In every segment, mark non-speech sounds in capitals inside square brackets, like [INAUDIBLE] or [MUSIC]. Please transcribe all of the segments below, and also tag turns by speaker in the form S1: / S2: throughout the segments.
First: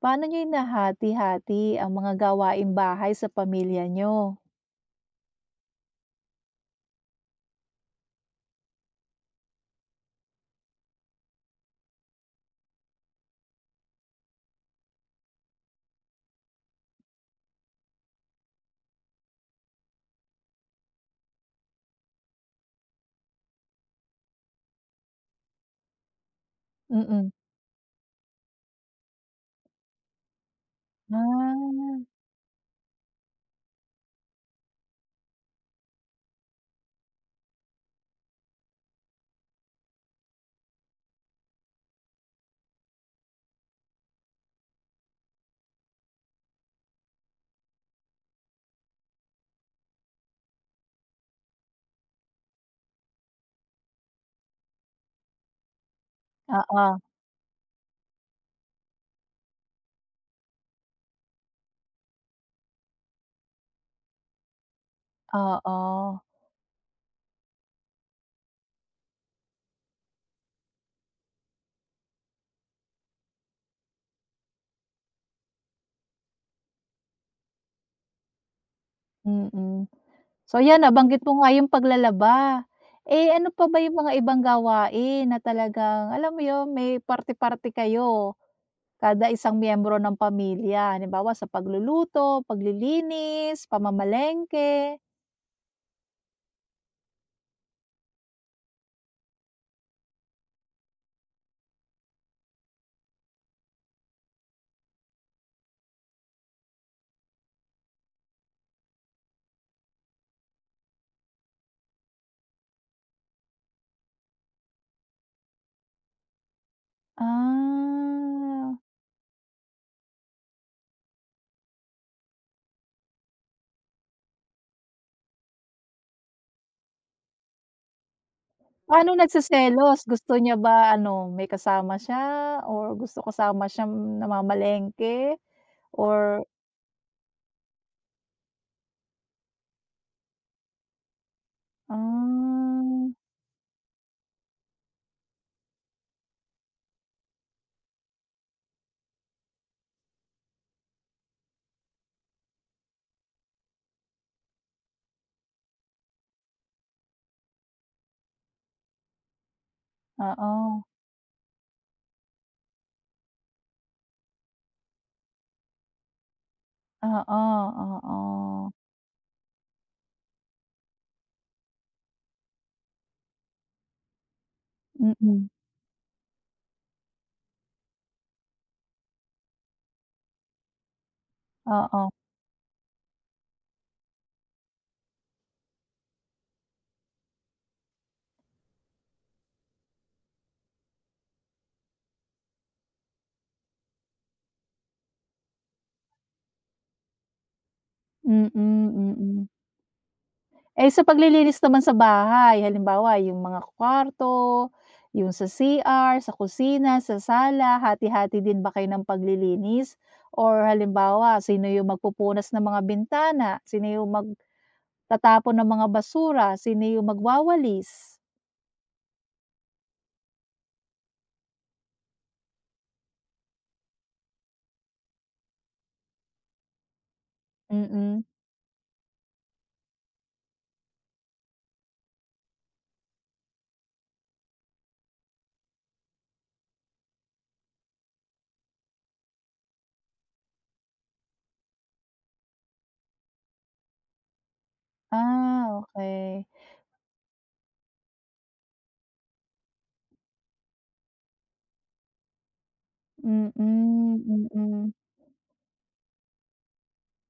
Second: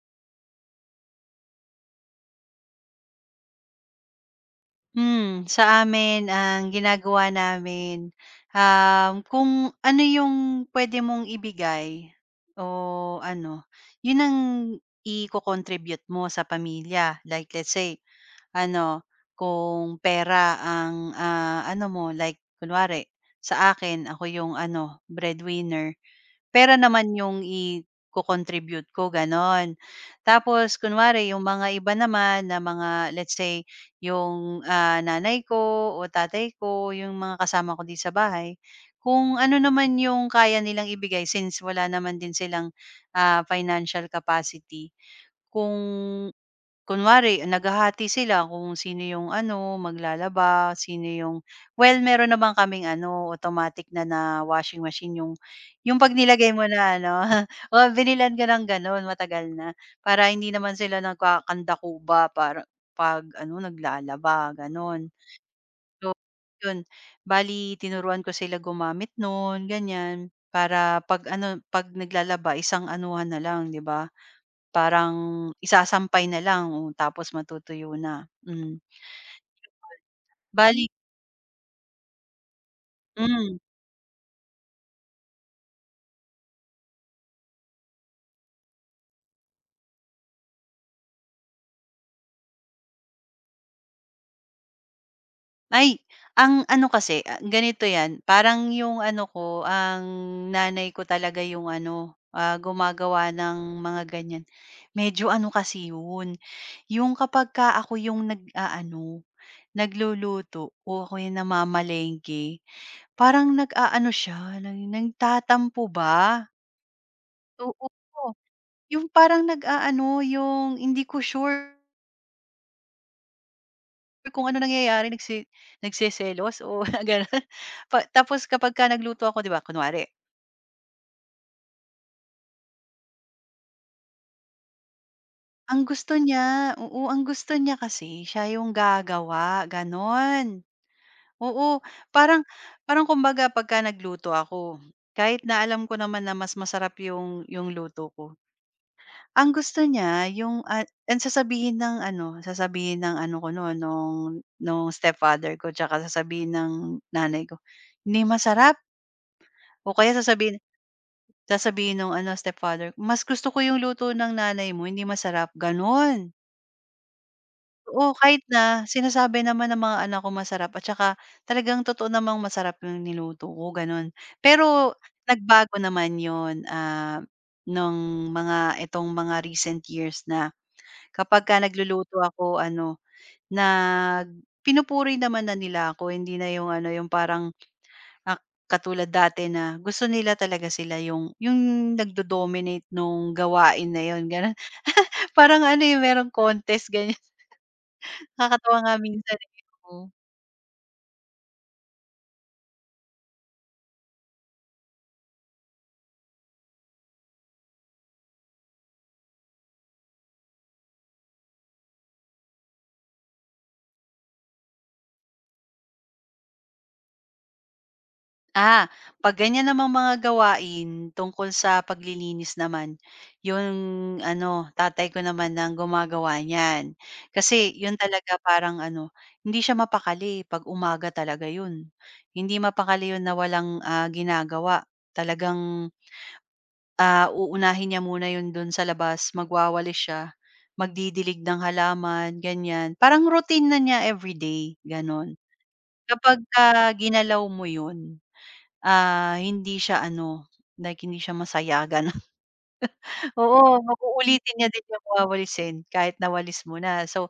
S1: Paano niyo nahati hati ang mga gawaing bahay sa pamilya niyo?
S2: Sa amin ang ginagawa namin, kung ano yung pwede mong ibigay o ano, yun ang i contribute mo sa pamilya. Like let's say ano, kung pera ang, ano mo, like kunwari sa akin, ako yung ano, breadwinner. Pera naman
S1: Mm.
S2: yung i contribute ko, gano'n. Tapos kunwari yung mga iba
S1: Ah,
S2: naman, na mga, let's say, yung, nanay ko o tatay ko, yung mga kasama ko di sa bahay, kung ano naman yung kaya nilang ibigay, since wala naman din silang, financial capacity, kung kunwari naghahati sila kung sino yung ano, maglalaba, sino yung, well, meron naman kaming ano, automatic na na washing machine, yung 'pag nilagay mo
S1: oo,
S2: na ano, [LAUGHS] o binilhan ka ng gano'n, matagal na, para hindi naman sila nagkakandakuba para 'pag ano, naglalaba, gano'n.
S1: oo,
S2: So, yun, bali tinuruan ko sila gumamit nun, ganyan. Para 'pag ano, 'pag naglalaba, isang anuhan na lang, 'di ba? Parang isasampay na lang, oh, tapos matutuyo na, hmm.
S1: mm. So 'yan
S2: Bale,
S1: nabanggit mo nga yung paglalaba. Eh, ano
S2: hmm.
S1: pa ba yung mga ibang gawain na talagang alam mo yun, may parte-parte kayo, kada isang miyembro ng pamilya? Halimbawa sa pagluluto, paglilinis, pamamalengke?
S2: Ay, ang ano kasi, ah, ganito 'yan, parang yung ano ko, ang nanay ko talaga yung ano, ah, gumagawa ng mga ganyan. Medyo ano kasi yun, yung kapagka ako yung nag-aano, nagluluto, o ako yung namamalengke, parang nag-aano siya, nagtatampo ba? Oo,
S1: Ah.
S2: yung parang nag-aano, yung hindi ko sure kung ano nangyayari, nagseselos o [LAUGHS] gano'n. Pa tapos kapagka
S1: Paano
S2: nagluto ako, 'di ba, kunwari,
S1: nagseselos? Gusto niya ba ano, may kasama siya or gusto kasama siyang namamalengke
S2: ang gusto
S1: or
S2: niya, oo, ang gusto niya kasi siya yung gagawa, gano'n. Oo, parang parang
S1: ah,
S2: kumbaga, pagka nagluto ako, kahit na alam ko naman na mas masarap yung luto ko, ang gusto niya yung, ah, ang sasabihin ng ano ko nun, nung stepfather ko, tsaka sasabihin ng nanay ko, "Hindi masarap." O kaya sasabihin,
S1: oo,
S2: sasabihin nung ano, stepfather, "Mas gusto ko yung luto ng nanay mo, hindi masarap." Gano'n.
S1: oo,
S2: Oo, kahit
S1: oo.
S2: na sinasabi naman ng mga anak ko masarap at saka talagang totoo namang masarap yung niluto ko, gano'n. Pero
S1: Mm,
S2: nagbago naman 'yun, nung mga itong mga recent years na kapagka
S1: oo.
S2: nagluluto ako ano, nag pinupuri naman na nila ako, hindi na yung ano, yung parang, ah, katulad dati na gusto nila talaga sila yung nagdo-dominate nung gawain na yun, gano'n. [LAUGHS] Parang ano, eh, merong contest ganyan, [LAUGHS]
S1: Mm,
S2: nakakatuwa nga minsan,
S1: mm.
S2: eh, oo.
S1: Eh, sa paglilinis naman sa bahay, halimbawa yung mga kwarto, yung sa CR, sa kusina, sa sala, hati-hati din ba kayo ng paglilinis? Or halimbawa, sino yung magpupunas ng mga bintana, sino yung mag tatapon ng mga basura, sino yung magwawalis?
S2: Ah, 'pag ganyan namang mga gawain tungkol sa paglilinis naman, yung ano, tatay ko naman ang gumagawa niyan. Kasi yun
S1: Mm.
S2: talaga parang ano, hindi siya mapakali 'pag umaga talaga yun. Hindi mapakali yun na walang, ginagawa. Talagang, ah, uunahin niya muna yun dun sa labas, magwawalis siya, magdidilig ng halaman, ganyan. Parang routine na niya everyday, gano'n.
S1: Ah, okey.
S2: Kapagka ginalaw mo yun, hindi siya ano, like hindi siya masaya, gano'n. [LAUGHS]
S1: Mm,
S2: Oo, uulitin niya din
S1: mm.
S2: yung wawalisin kahit nawalis mo na. So,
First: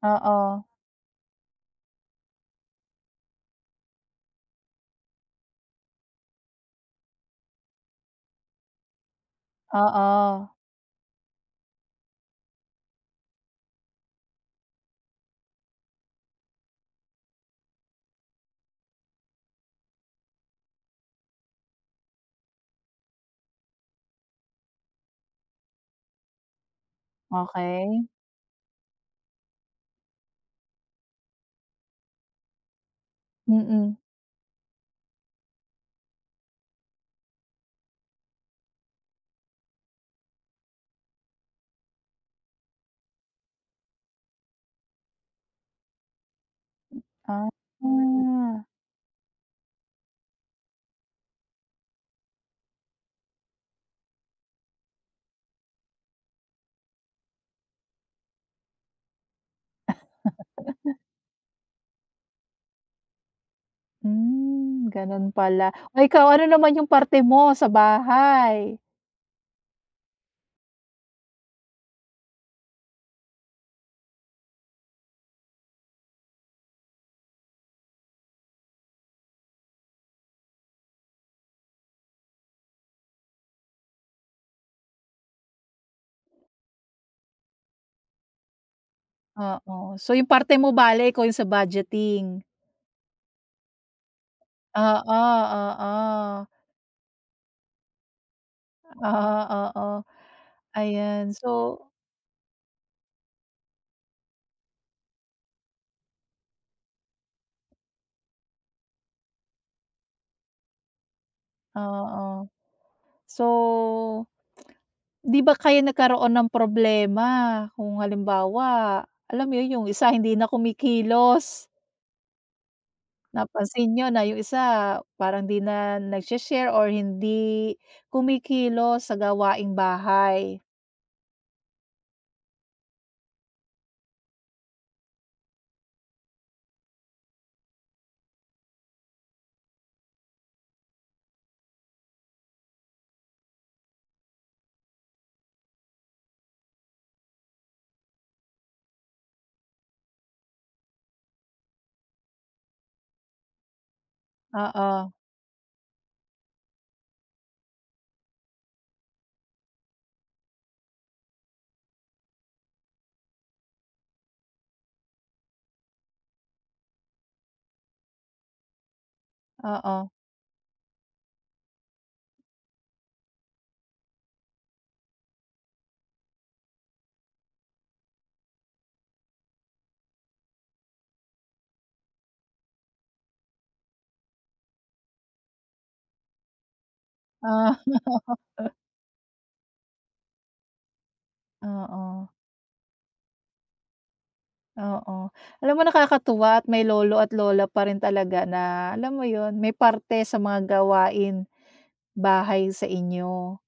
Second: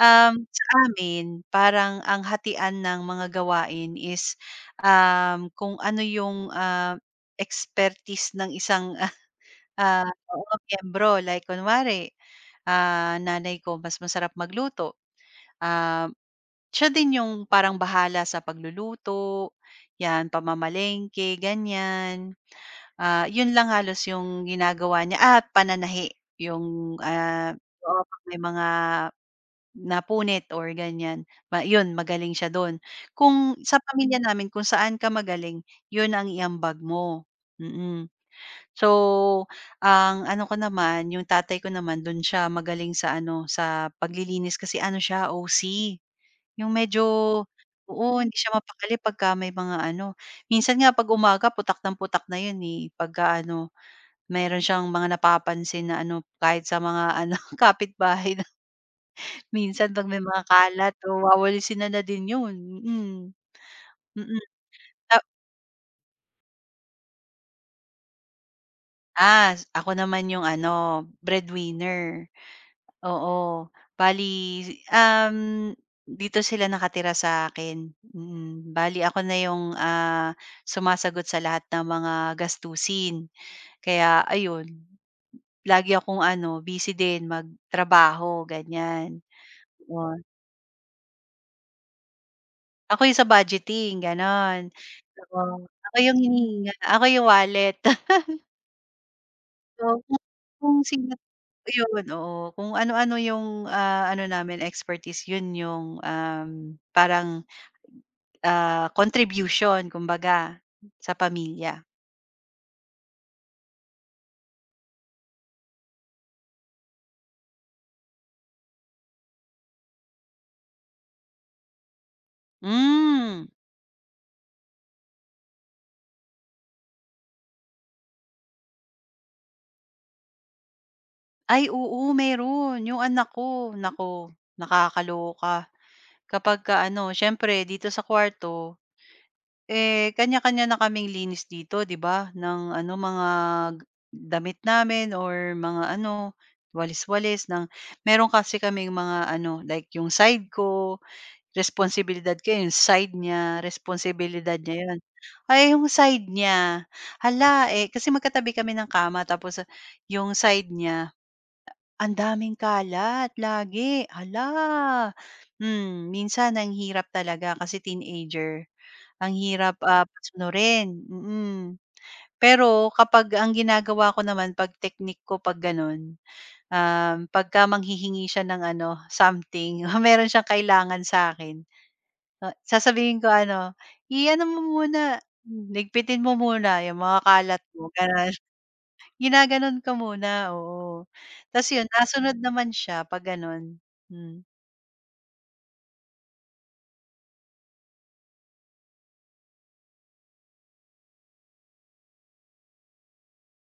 S1: Oo,
S2: sa amin parang ang hatian ng mga gawain is, kung ano yung, expertise ng isang [LAUGHS] ah,
S1: oo,
S2: oo, miyembro. Like kunwari, nanay ko mas masarap magluto, ah, siya din yung parang bahala sa pagluluto, 'yan, pamamalengke, ganyan. Ah, 'yun lang halos yung ginagawa niya at pananahi, yung, ah, oo,
S1: okey.
S2: 'pag may mga napunit or ganyan, ma 'yun, magaling siya do'n. Kung sa
S1: Mm.
S2: pamilya namin, kung saan ka magaling, 'yun ang iambag mo, mm. So, ang ano ko naman, yung tatay ko naman, don siya magaling sa ano, sa paglilinis, kasi ano siya, OC, yung medyo,
S1: Ah,
S2: oo, hindi siya mapakali pagka may mga ano, minsan nga 'pag umaga putak ng putak na yun, eh, pagka ano meron siyang mga napapansin na ano kahit sa mga [LAUGHS] ano kapitbahay na minsan 'pag may mga kalat o wawalisin na na din yun, mm. Mm,
S1: hmm,
S2: ta,
S1: gano'n pala. Oh, ikaw ano naman yung parte mo sa bahay?
S2: ako naman yung ano, breadwinner. Oo, bali, um, dito sila nakatira sa'kin, mm. Bali ako na yung, sumasagot sa lahat ng mga gastusin. Kaya ayun, lagi akong ano, busy din magtrabaho, ganyan.
S1: Oo, so
S2: Yun,
S1: yung parte mo bale ikaw yung sa budgeting?
S2: ako yung sa budgeting, gano'n.
S1: Oo,
S2: Oo, ako yung
S1: oo.
S2: hinihinga, ako yung wallet. [LAUGHS]
S1: Oo, oo.
S2: So, kung sino
S1: Ayan, so
S2: yun, oo. Kung ano-ano yung, ano namin expertise, yun yung, parang, ah, contribution kumbaga sa pamilya.
S1: oo. So 'di ba kayo nagkaroon ng problema kung halimbawa, alam mo 'yun, yung isa hindi na kumikilos,
S2: Hmm,
S1: napansin niyo na yung isa parang 'di na nagshe-share or hindi kumikilos sa gawaing bahay.
S2: ay oo, meron, yung anak ko, naku, nakakaloka. Kapagka ano, syempre dito sa kwarto, eh, kanya-kanya na kaming linis dito 'di ba ng ano mga g- damit namin or mga ano, walis-walis ng, meron kasi kaming mga ano, like yung side ko, responsibilidad ko yun, side niya, responsibilidad niya yun.
S1: Oo,
S2: Ay yung side niya, hala, eh, kasi magkatabi kami ng kama tapos ah, yung side niya, ang daming kalat lagi, hala. Hmm, minsan ang hirap talaga kasi teenager, ang hirap,
S1: oo,
S2: pasunurin, mm. Pero kapag ang ginagawa ko naman 'pag technique ko 'pag gano'n, pagka manghihingi siya ng ano, something, [LAUGHS] meron siyang kailangan sa akin o sasabihin ko ano, i-ano mo muna, ligpitin mo muna yung mga kalat
S1: oo,
S2: mo, gano'n.
S1: [LAUGHS]
S2: [LAUGHS] Ginaganon ko muna, oo. Tapos yun,
S1: oo,
S2: nasunod naman siya 'pag gano'n. Hmm,
S1: oo. Alam mo nakakatuwa at may lolo at lola pa rin talaga na alam mo 'yun, may parte sa mga gawaing bahay sa inyo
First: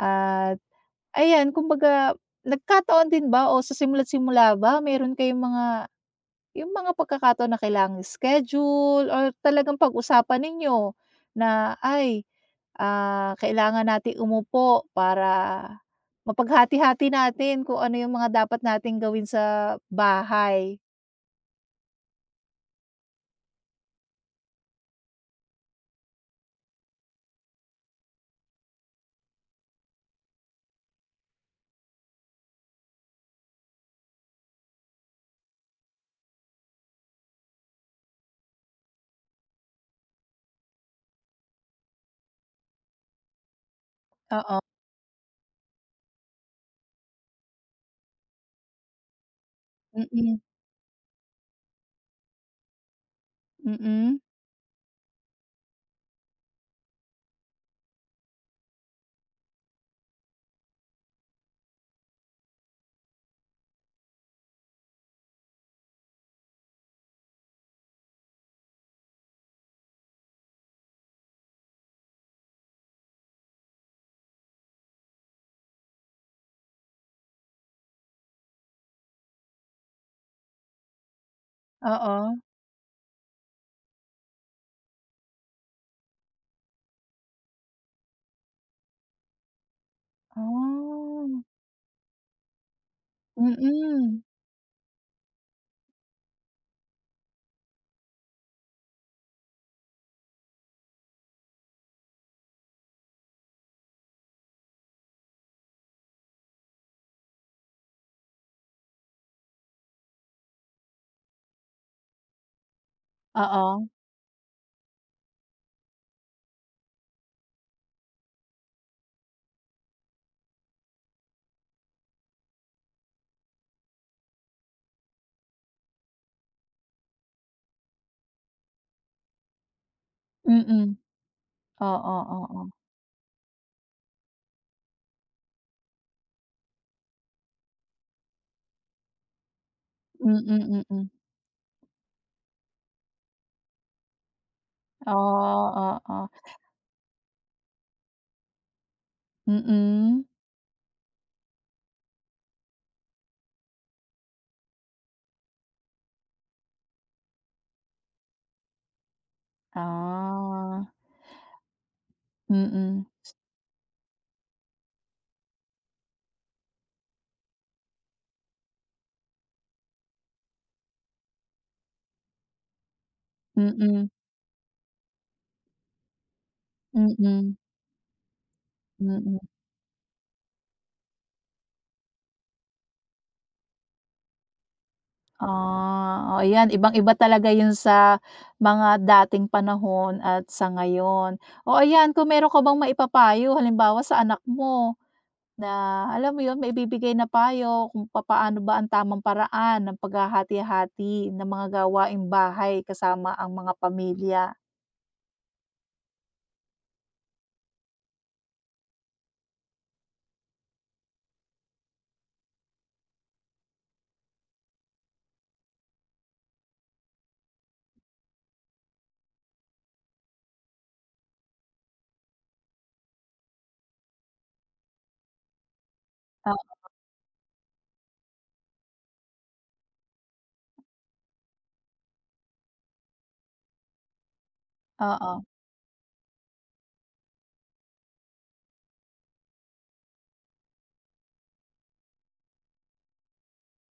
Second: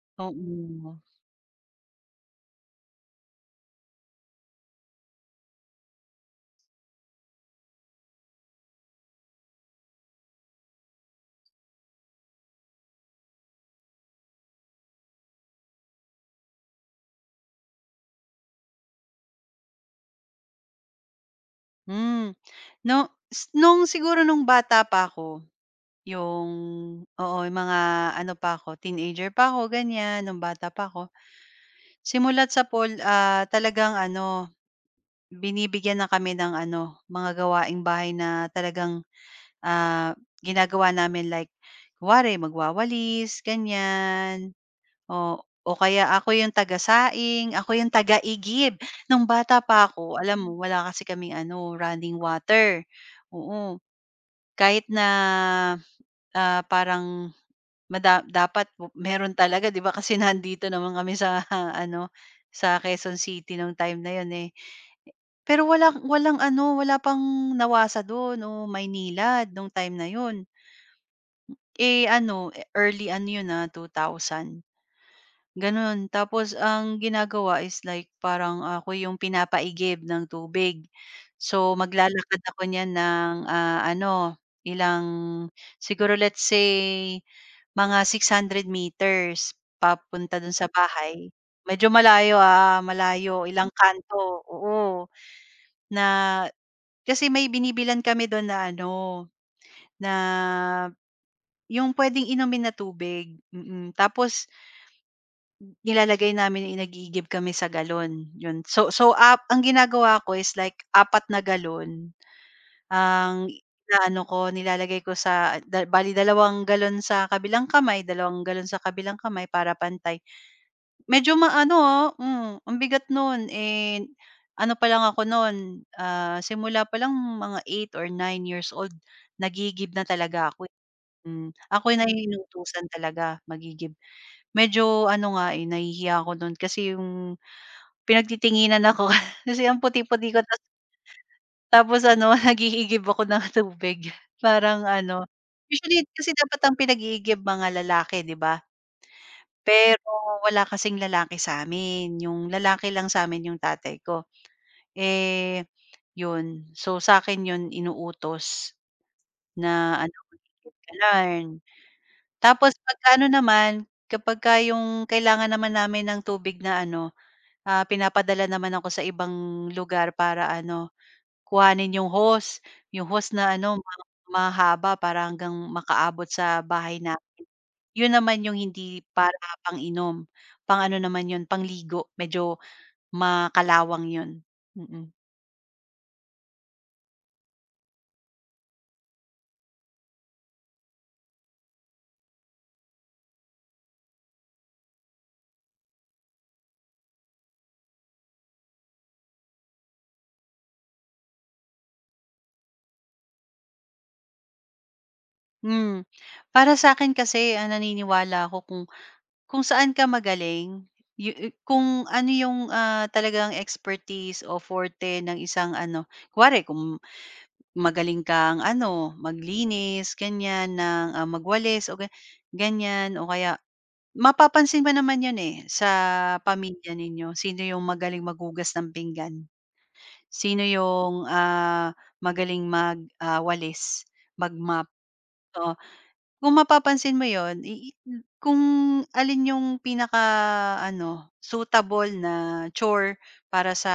S1: at
S2: oo.
S1: ayan, kumbaga nagkataon din ba o sa simula't simula ba meron kayong mga yung mga pagkakataon na kailangang schedule or talagang pag-usapan ninyo na, "Ay, ah, kailangan nating umupo para mapaghati-hati natin kung ano yung mga dapat nating gawin sa bahay."
S2: Hmm, no s nung siguro nung bata pa ako, yung, oo, yung mga ano pa ako, teenager pa ako, ganyan, nung bata pa ako. Simula't sa Paul, talagang ano, binibigyan na kami ng ano, mga gawaing bahay na talagang, ah, ginagawa namin, like kunwari magwawalis, ganyan.
S1: Oo,
S2: O o kaya ako yung taga-saing, ako yung taga-igib. Nung bata pa ako
S1: mm,
S2: alam mo wala kasi kaming ano, running water, oo.
S1: mm,
S2: Kahit na, parang mada dapat meron talaga 'di ba [LAUGHS] kasi nandito naman kami sa [LAUGHS] ano, sa Quezon City nung time na yon, eh. Pero walang walang ano, wala pang NAWASA dun o Maynilad nung time na yon. Eh, ano, eh, early ano yun, na ah, 2000, gano'n. Tapos ang ginagawa is like parang ako yung pinapaigib ng tubig. So,
S1: oo,
S2: maglalakad ako niyan ng, ano, ilang, siguro let's say mga 600 meters papunta do'n sa bahay.
S1: oh,
S2: Medyo malayo, ah, malayo, ilang
S1: mm,
S2: kanto, oo. Na kasi may binibilan kami do'n na ano, na yung puwedeng inumin na tubig, mm. mm. Tapos nilalagay namin, inagigib kami sa galon, yun. So, up ang ginagawa ko is like apat na galon ang
S1: oo,
S2: ano ko, nilalagay ko sa da bale dalawang galon sa kabilang kamay, dalawang galon sa kabilang kamay para pantay. Medyo maano, ah, hmm, ang bigat nun, eh, ano pa lang ako nun, ah, simula pa lang, mga 8 or 9 years old nagigib na talaga ako, eh.
S1: mm,
S2: Hmm, ako
S1: oo,
S2: na
S1: oo,
S2: inutusan talaga magigib. Medyo ano nga, eh, nahihiya ako nun kasi yung pinagtitinginan ako [LAUGHS] kasi ang puti-puti
S1: mm,
S2: ko, tas
S1: mm,
S2: tapos ano [LAUGHS] nag-iigib ako ng tubig [LAUGHS] parang
S1: oh,
S2: ano,
S1: oo.
S2: usually
S1: Oo.
S2: kasi dapat ang pinag-iigib mga lalaki, 'di ba? Pero
S1: Mm.
S2: wala kasing lalaki sa sa'min, yung lalaki lang sa sa'min yung tatay ko. Eh, yun so sa akin yun inuutos na ano, mag-iigib
S1: Ah,
S2: ka lang. Tapos
S1: mm,
S2: pagka ano naman, kapagka yung kailangan naman namin ng tubig na ano, pinapadala naman ako sa ibang lugar para ano, kuhanin yung hose na ano ma
S1: mm,
S2: mahaba para hanggang makaabot sa bahay, na
S1: mm,
S2: yun naman yung hindi para
S1: mm.
S2: pang-inom, pang-ano naman yun, pangligo, medyo makalawang yun. Mm.
S1: Ah, oh, ayan ibang-iba talaga 'yun sa mga dating panahon at sa ngayon. O ayan, kung meron ka bang maipapayo halimbawa sa anak mo na alam mo 'yun, maibibigay na payo kung papaano ba ang tamang paraan ng paghahati-hati ng mga gawaing bahay kasama ang mga pamilya?
S2: Hmm, para sa'kin kasi ang naniniwala ako kung saan ka magaling, yu yu kung ano yung, talagang expertise o forte ng isang ano, kunwari kung magaling kang ano, maglinis ganyan ng, magwalis o ga ganyan o kaya mapapansin ba naman 'yun, eh, sa
S1: O
S2: pamilya ninyo. Sino 'yung magaling maghugas ng pinggan? Sino 'yung, magaling magwalis, magmap?
S1: oo,
S2: Kung mapapansin mo yon, i kung alin yung pinaka-ano, suitable na chore para sa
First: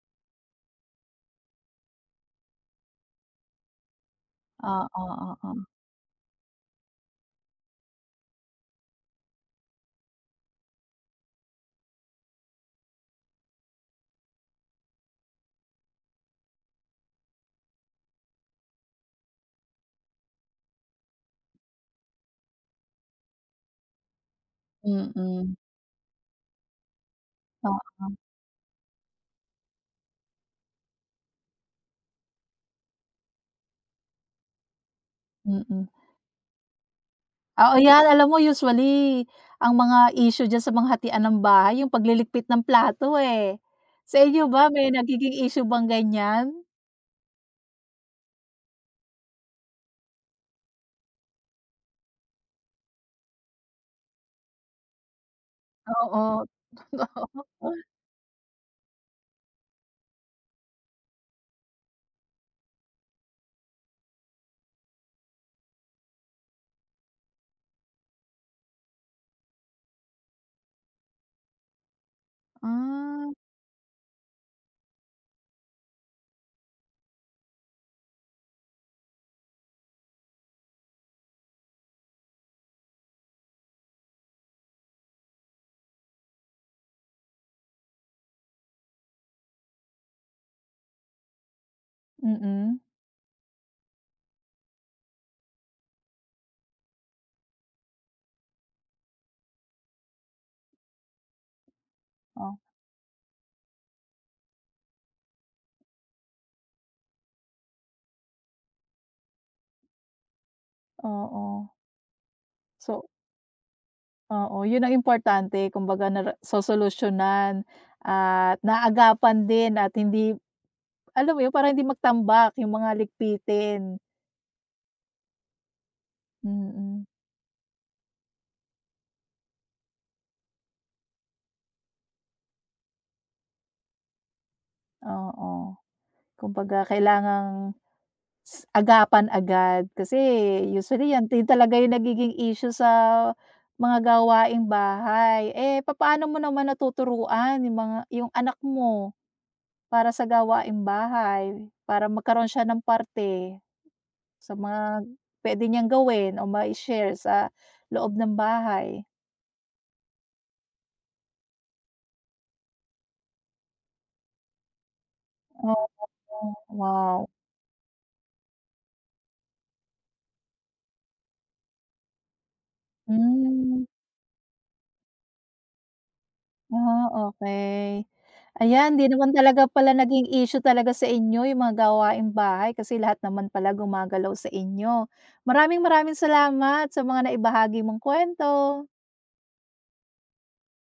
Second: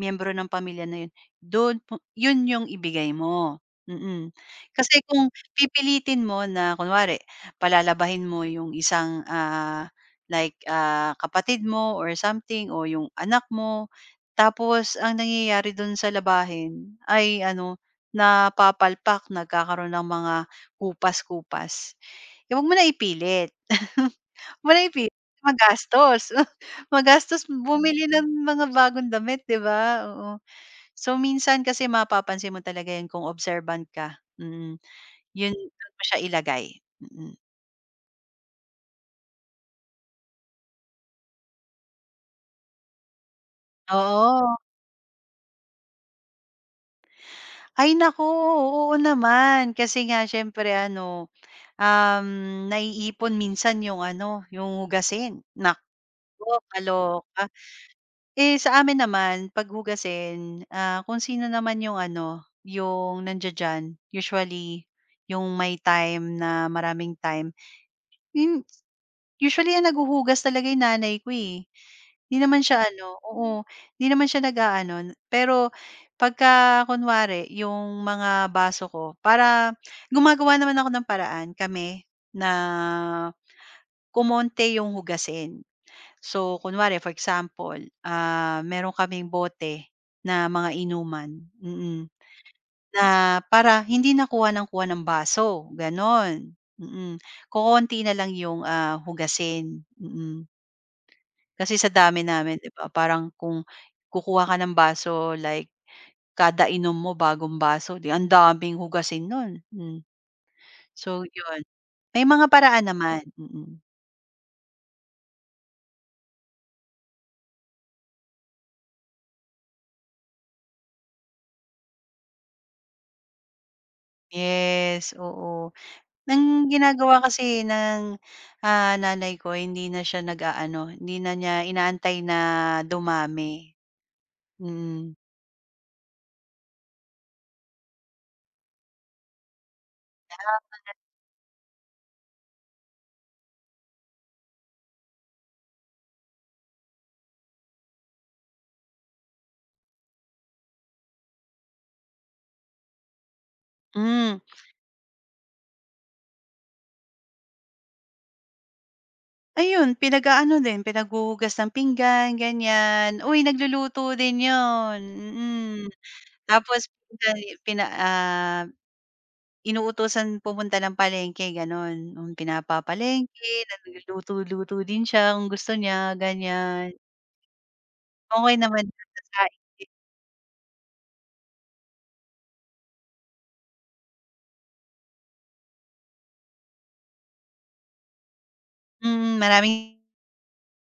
S2: miyembro ng pamilya na 'yun, do'n po 'yun yung ibigay mo, mm.
S1: oo,
S2: Kasi kung
S1: oo,
S2: pipilitin mo na kunwari palalabahin mo yung isang, ah, like, kapatid mo or something o yung anak mo, tapos ang nangyayari do'n sa labahin ay ano, napapalpak, nagkakaroon ng mga kupas-kupas. Eh, wag mo na ipilit. [LAUGHS] Wag mo na ipilit
S1: mm,
S2: magastos. [LAUGHS] Magastos bumili
S1: oo,
S2: ng mga bagong damit, 'di ba? Oo. So, minsan kasi mapapansin mo talaga 'yan kung observant ka, mm. 'Yun
S1: mm.
S2: do'n mo siya ilagay, mm.
S1: Oo, 'yan. Alam mo usually ang mga issue diyan sa mga hatian ng bahay yung pagliligpit ng plato, eh. Sa inyo
S2: Oo.
S1: ba may nagiging issue bang ganyan?
S2: Ay naku, oo naman. Kasi nga siyempre ano, um, naiipon minsan 'yung ano, 'yung hugasin. Naku,
S1: Oo, [LAUGHS]
S2: kaloka.
S1: totoo.
S2: Eh, sa amin naman paghugasin, ah, kung sino naman yung ano, yung nandiya-diyan, usually yung may time na maraming time, yun usually ang naghuhugas talaga yung nanay ko, eh. 'Di naman siya ano,
S1: Ah,
S2: oo, 'di naman siya nag ano. Pero pagka kunwari yung mga baso ko para gumagawa naman ako ng paraan kami na kumonti yung hugasin. So, kunwari for example, meron kaming bote na mga inuman, mm,
S1: mm.
S2: na para hindi na kuha ng baso, gano'n. Mm, kokonti na lang 'yung, hugasin, mm. Kasi sa dami namin
S1: Oh,
S2: 'di ba, parang kung kukuha ka ng baso like kada inom mo bagong baso, 'di ang daming hugasin nun, hmm. So
S1: oo.
S2: 'yun, may mga paraan
S1: So
S2: naman, mm. mm.
S1: oo, yun ang importante kumbaga nara sosolusyunan at naagapan din at hindi alam mo yun, para hindi magtambak yung mga ligpitin.
S2: Yes, oo. Ang
S1: Mm,
S2: ginagawa kasi ng, nanay ko, hindi na siya nag-aano, hindi na niya inaantay na dumami, mm.
S1: oo. Kumbaga kailangang S- agapan agad kasi usually yan din talaga yung nagiging issue sa mga gawaing bahay. Eh, papaano mo naman natuturuan yung mga yung anak mo para sa gawaing bahay, para magkaroon siya ng parte
S2: Hmm,
S1: sa mga puwede niyang gawin o mai-share sa loob ng bahay?
S2: ayun pinag-aano din, pinaghuhugas ng pinggan ganyan, uy nagluluto din yun, mm.
S1: Oo,
S2: Tapos
S1: wow,
S2: pinali pina ah, inuutusan pumunta ng palengke gano'n, hmm, pinapapalengke
S1: hmm.
S2: nagluluto-luto din siya kung gusto niya ganyan,
S1: Ah, okey.
S2: okey naman
S1: Ayan,
S2: siya
S1: 'di
S2: sa
S1: naman talaga
S2: saing din.
S1: pala naging issue talaga sa inyo yung mga gawaing bahay kasi lahat naman pala gumagalaw sa inyo. Maraming maraming salamat sa mga naibahagi mong kuwento.
S2: Mm, maraming